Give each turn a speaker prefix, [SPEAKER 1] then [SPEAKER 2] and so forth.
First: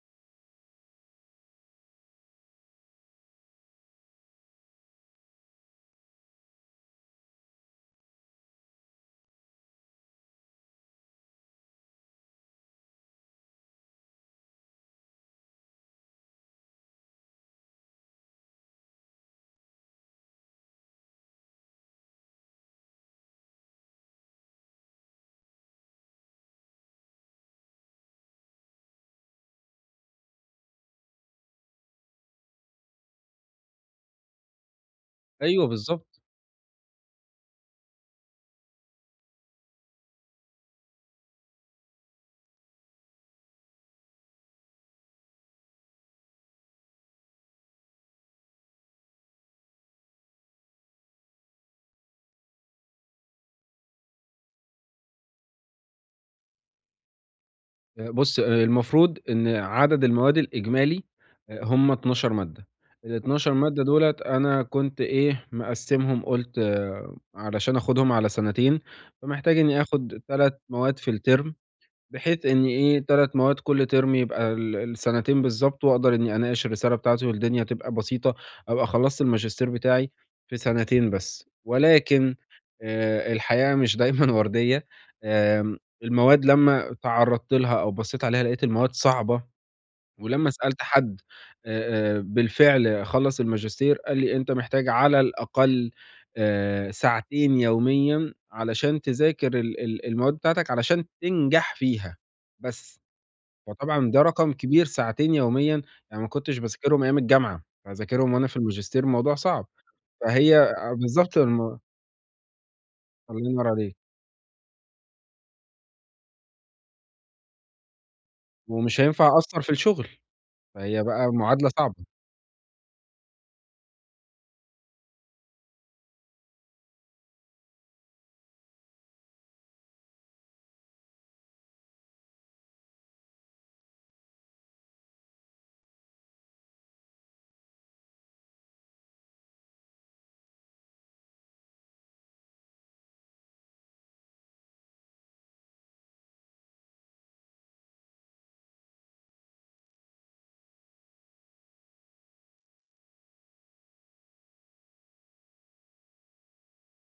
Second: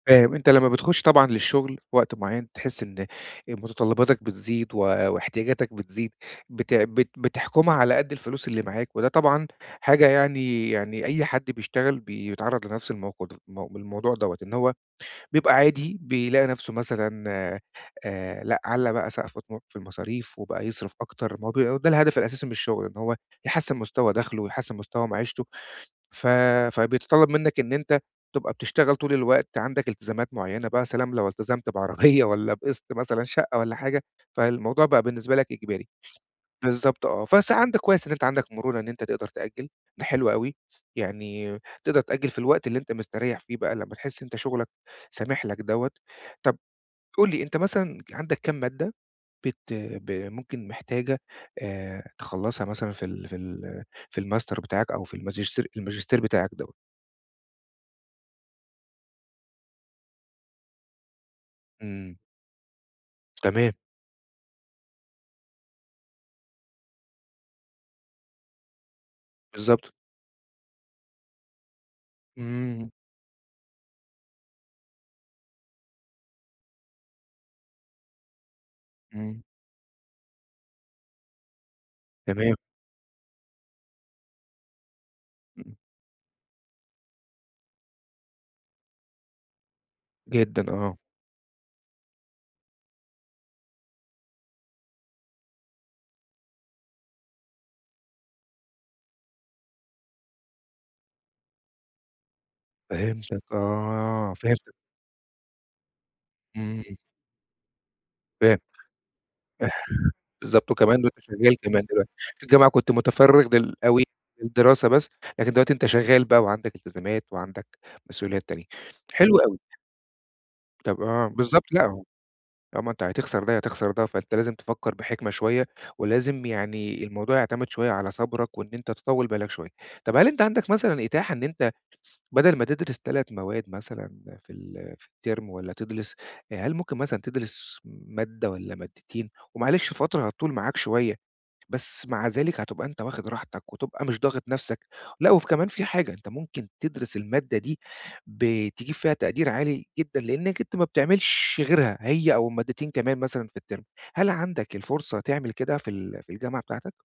[SPEAKER 1] فاهم. أنت لمّا بتخُش طبعًا للشغل في وقت معيّن، بتحس إن أ مُتطلباتك بتزيد و واحتياجاتك بتزيد، بت بت بتحكُمها على قد الفلوس اللي معاك، وده طبعًا حاجة يعني يعني أي حد بيشتغل بيتعرّض لنفس الموقد م بالموضوع دوّة. إن هو بيبقى عادي بيلاقي نفسه مثلًا آآ لأ علّى بقى سَقْف طموحه في المصاريف، وبقى يصرف أكتر ما بي ده الهدف الأساسي من الشغل. إن هو يحسّن مستوى دخلُه، ويحسّن مستوى معيشتُه. ف فبيتطلَّب منّك إن أنت تبقى بتشتغل طول الوقت، عندَك التزامات معيّنة بقى يا سلام لو التزمت بعربية والّا بقِسط مثلًا شقّة والّا حاجة، فالموضوع بقى بالنسبة لك
[SPEAKER 2] أيوه
[SPEAKER 1] إجباري.
[SPEAKER 2] بالضبط.
[SPEAKER 1] بالضبط آه. بس عندك كويس إن أنت عندك مرونة إن أنت تقدر تأجّل ده حلو أوي. يعني تقدر تأجّل في الوقت اللي أنت مستريّح فيه بقى لمّا تحس إن أنت شُغلك سامح لك دوّة. طب قُل لي أنت مثلًا عندّك كام مادّة بت ب ممكن محتاجة آآ تخلّصها مثلًا في ال في ال في الماستر بتاعك أو في الماجستير الماجستير بتاعك دوّة؟
[SPEAKER 2] أ بُص المفروض إن عدد المواد الإجمالي أ هم
[SPEAKER 1] إمم.
[SPEAKER 2] 12 مادّة. ال12
[SPEAKER 1] تمام.
[SPEAKER 2] مادّة دُولَة أنا كنت إيه، مقسِّمهم قُلت علشان آخُدهم على سنتين، فمحتاج إنّي
[SPEAKER 1] بالضبط.
[SPEAKER 2] آخُد 3 مواد في الترم بحيث إنّ
[SPEAKER 1] إمم.
[SPEAKER 2] إيه، 3 مواد كل ترم يبقى ال السَنتين بالضبط، وأقدر إنّي أناقش الرسالة بتاعتي والدنيا تبقى بسيطة، أبقى خلّصت
[SPEAKER 1] إمم.
[SPEAKER 2] الماجستير بتاعي في سَنتين بس. ولكن
[SPEAKER 1] تمام.
[SPEAKER 2] آآ الحياة مش دايمًا ورديّة
[SPEAKER 1] إمم.
[SPEAKER 2] آمم المواد لمّا اتعرّضت لها أو بصّيت عليها لقيت المواد صعبة. ولمّا
[SPEAKER 1] جدًا
[SPEAKER 2] سألت
[SPEAKER 1] آه.
[SPEAKER 2] حد أ أ بالفعل خلّص الماجستير قال لي: "أنت محتاج على الأقل آآ ساعتين يوميًا علشان تذاكر ال ال المواد بتاعتك علشان تنجح فيها بس.
[SPEAKER 1] فهمتك
[SPEAKER 2] فطبعًا ده
[SPEAKER 1] آه
[SPEAKER 2] رقم
[SPEAKER 1] فهمتك.
[SPEAKER 2] كبير ساعتين يوميًا، يعني ما كنتش
[SPEAKER 1] إمم.
[SPEAKER 2] باذاكرهم أيام الجامعة، فهاذاكرهم وأنا في
[SPEAKER 1] فهمتك.
[SPEAKER 2] الماجستير الموضوع صعب. فهي
[SPEAKER 1] بالضبط.
[SPEAKER 2] أ
[SPEAKER 1] وكمان وأنت
[SPEAKER 2] بالضبط
[SPEAKER 1] شغّال
[SPEAKER 2] الم
[SPEAKER 1] كمان دلوقتي، في الجامعة كنت متفرّغ
[SPEAKER 2] الله ينور
[SPEAKER 1] لل
[SPEAKER 2] عليك.
[SPEAKER 1] أوي للدراسة بس، لكن دلوقتي أنت شغّال بقى، وعندك التزامات وعندك مسؤوليات تانية
[SPEAKER 2] ومش هينفع
[SPEAKER 1] حلو أوي.
[SPEAKER 2] أقصّر في الشغل،
[SPEAKER 1] طب
[SPEAKER 2] فهي
[SPEAKER 1] آه
[SPEAKER 2] بقى
[SPEAKER 1] بالضبط
[SPEAKER 2] معادلة
[SPEAKER 1] لأ.
[SPEAKER 2] صعبة.
[SPEAKER 1] طالما أنت هتخسر ده يا تخسر ده فأنت لازم تفكّر بحِكمة شوية. ولازم يعني الموضوع يعتمد شوية على صبرك، وإن أنت تطوّل بالك شوية، طب هل أنت عندَك مثلًا إتاحة إن أنت بَدَل ما تدرس 3 مواد مثلًا في ال في الترم والّا تدرس هل ممكن مثلًا تدرس مادّة والّا مادتين؟ ومعلش فترة هتطول معاك شوية، بس مع ذلك هتبقى أنت واخِد راحتك وتبقى مش ضاغط نفسك. لأ وفي كمان في حاجة، أنت ممكن تدرس المادّة دي ب تجيب فيها تقدير عالي جدًا، لإنّك أنت ما بتعملش غيرها هي أو مادتين كمان مثلًا في الترم هل عندك الفُرصة تعمل كده في ال في الجامعة بتاعتك؟